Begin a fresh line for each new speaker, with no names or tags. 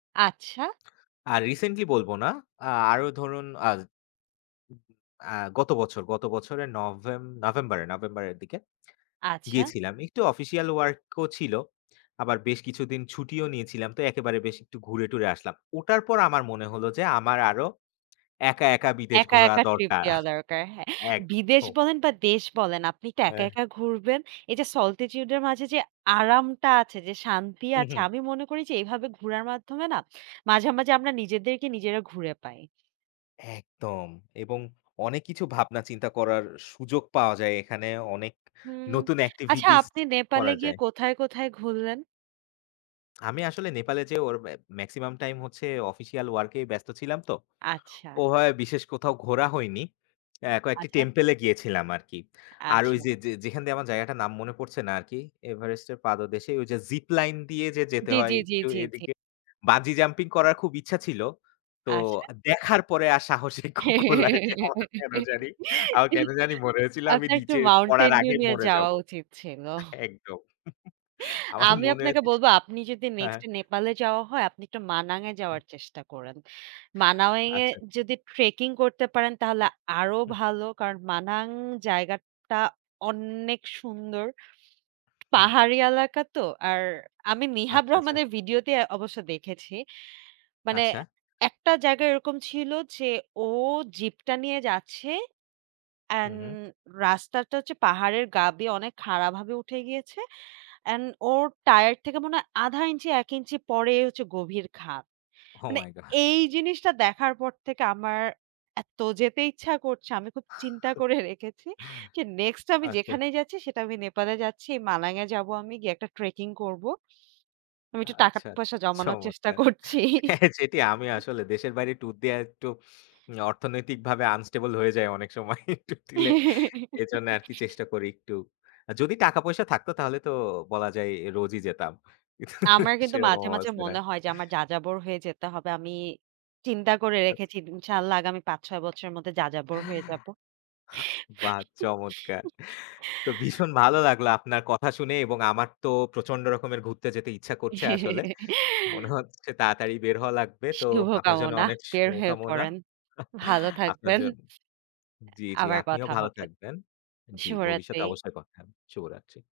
আচ্ছা।
আর রিসেন্টলি বলবো না, আরো ধরুন আ আ গত বছর, গত বছরের নভেম নভেম্বর নভেম্বরের দিকে
আচ্ছা।
গিয়েছিলাম। একটু অফিসিয়াল ওয়ার্ক ও ছিল। আবার বেশ কিছুদিন ছুটিও নিয়েছিলাম, তো একেবারে বেশ একটু ঘুরে টুরে আসলাম। ওটার পর আমার মনে হল যে আমার আরো একা একা বিদেশ
একা,
ঘোরা
একা ট্রিপ
দরকার।
দেওয়া দরকার। হ্যাঁ, বিদেশ
একদম।
বলেন বা দেশ বলেন। আপনি তো একা,
হ্যাঁ।
একা ঘুরবেন। এই যে solitude এর মাঝে যে আরামটা আছে, যে শান্তি
হুম,
আছে।
হুম।
আমি মনে করি যে, এভাবে ঘুরার মাধ্যমে না মাঝে মাঝে আমরা নিজেদেরকে নিজেরা ঘুরে পাই।
একদম এবং অনেক কিছু ভাবনা চিন্তা করার সুযোগ পাওয়া যায়, এখানে অনেক
হুম।
নতুন
আচ্ছা,
এক্টিভিটিস
আপনি নেপালে
করা
গিয়ে
যায়।
কোথায় কোথায় ঘুরলেন?
আমি আসলে নেপালে যে ওর মেক্সিমাম টাইম হচ্ছে অফিসিয়াল ওয়ার্ক এ ব্যস্ত ছিলাম তো।
আচ্ছা।
ওভাবে বিশেষ কোথাও ঘোরা হয়নি। এ কয়েকটি
আচ্ছা।
টেম্পল এ গিয়েছিলাম আরকি। আর ওই
আচ্ছা।
যে যে যেখান দিয়ে আমার জায়গাটার নাম মনে পড়ছে না আরকি। এভারেস্টের পাদদেশে, ওই যে জিপ লাইন দিয়ে যে যেতে
জ্বী,
হয়
জ্বী, জ্বী,
একটু
জ্বী, জ্বী।
এদিকে। বাঞ্জি জাম্পিং করার খুব ইচ্ছা ছিল। তো
আচ্ছা।
দেখার পরে আর সাহসিক কু কুলায়নি আমার কেন জানি আমার কেন জানি মরে হয়েছিল আমি
আপনার একটু
নিচে পড়ার
Mountain Dew
আগেই
নিয়ে
মরে
যাওয়া
যাব।
উচিত ছিল।
একদম। আমার
আমি
মনে
আপনাকে
আছে
বলব আপনি যদি
হ্যাঁ।
নেক্সট নেপালে যাওয়া হয়, আপনি একটু মানাং এ
হুম।
যাওয়ার চেষ্টা করেন। মানাওং এ
আচ্ছা।
যদি ট্রেকিং করতে পারেন তাহলে আরো
হুম।
ভালো কারণ মানাং জায়গাটা অনেক সুন্দর।
হুম।
পাহাড়ি এলাকা তো, আর আমি নিহাব
আচ্ছা, আচ্ছা।
রহমানের ভিডিওতেই অবশ্যই দেখেছি। মানে
আচ্ছা।
একটা জায়গা এরকম ছিল যে, ও জিপ টা নিয়ে যাচ্ছে।
হুম,
অ্যান্ড
হুম।
রাস্তাটা হচ্ছে পাহাড়ের গা দিয়ে অনেক খাড়াভাবে উঠে গিয়েছে। অ্যান্ড ওর টায়ার থেকে মনে হয় ১,৫ ইঞ্চি ১ ইঞ্চি পরে হচ্ছে গভীর খাদ।
ওহ
মানে
মাই গড।
এই জিনিসটা দেখার পর থেকে আমার এত যেতে ইচ্ছা করছে। আমি খুব চিন্তা করে রেখেছি যে নেক্সট আমি
আচ্ছা।
যেখানেই যাচ্ছি সেটা আমি নেপালে যাচ্ছি। মানাং এ যাব আমি, গিয়ে একটা ট্রেকিং করবো। আমি একটু টাকা
আচ্ছা, আচ্ছা
পয়সা জমানোর চেষ্টা
চমৎকার।
করছি।
যেটি আমি আসলে দেশের বাইরে টুর দেওয়া একটু উম অর্থনৈতিকভাবে আনস্টেবল হয়ে যায় অনেক সময় ট্যুর দিলে। এজন্য আরকি চেষ্টা করি একটু। যদি টাকা পয়সা থাকতো তাহলে তো বলা যায় রোজই যেতাম। কিন্তু
আমার কিন্তু
সেরকম
মাঝে মাঝে
অবস্থা না।
মনে হয় যে আমার যাযাবর হয়ে যেতে হবে। আমি চিন্তা করে
আচ্ছা।
রেখেছি। ইনশাআল্লাহ আগামী ৫-৬ বছরের মধ্যে যাযাবর হয়ে যাব।
বাহ চমৎকার! তো ভীষণ ভালো লাগলো আপনার কথা শুনে এবং আমার তো প্রচণ্ড রকমের ঘুরতে যেতে ইচ্ছা করছে আসলে। মনে হচ্ছে তাড়াতাড়ি বের হওয়া লাগবে। তো আপনার জন্য
শুভকামনা।
অনেক
বের হয়ে
শুভকামনা।
পড়েন। ভালো
আপনার
থাকবেন।
জন্য জ্বি, জ্বি
আবার
আপনিও
কথা
ভালো
হবে।
থাকবেন। জ্বি,
শুভরাত্রি।
ভবিষ্যতে অবশ্যই কথা হবে। শুভরাত্রি।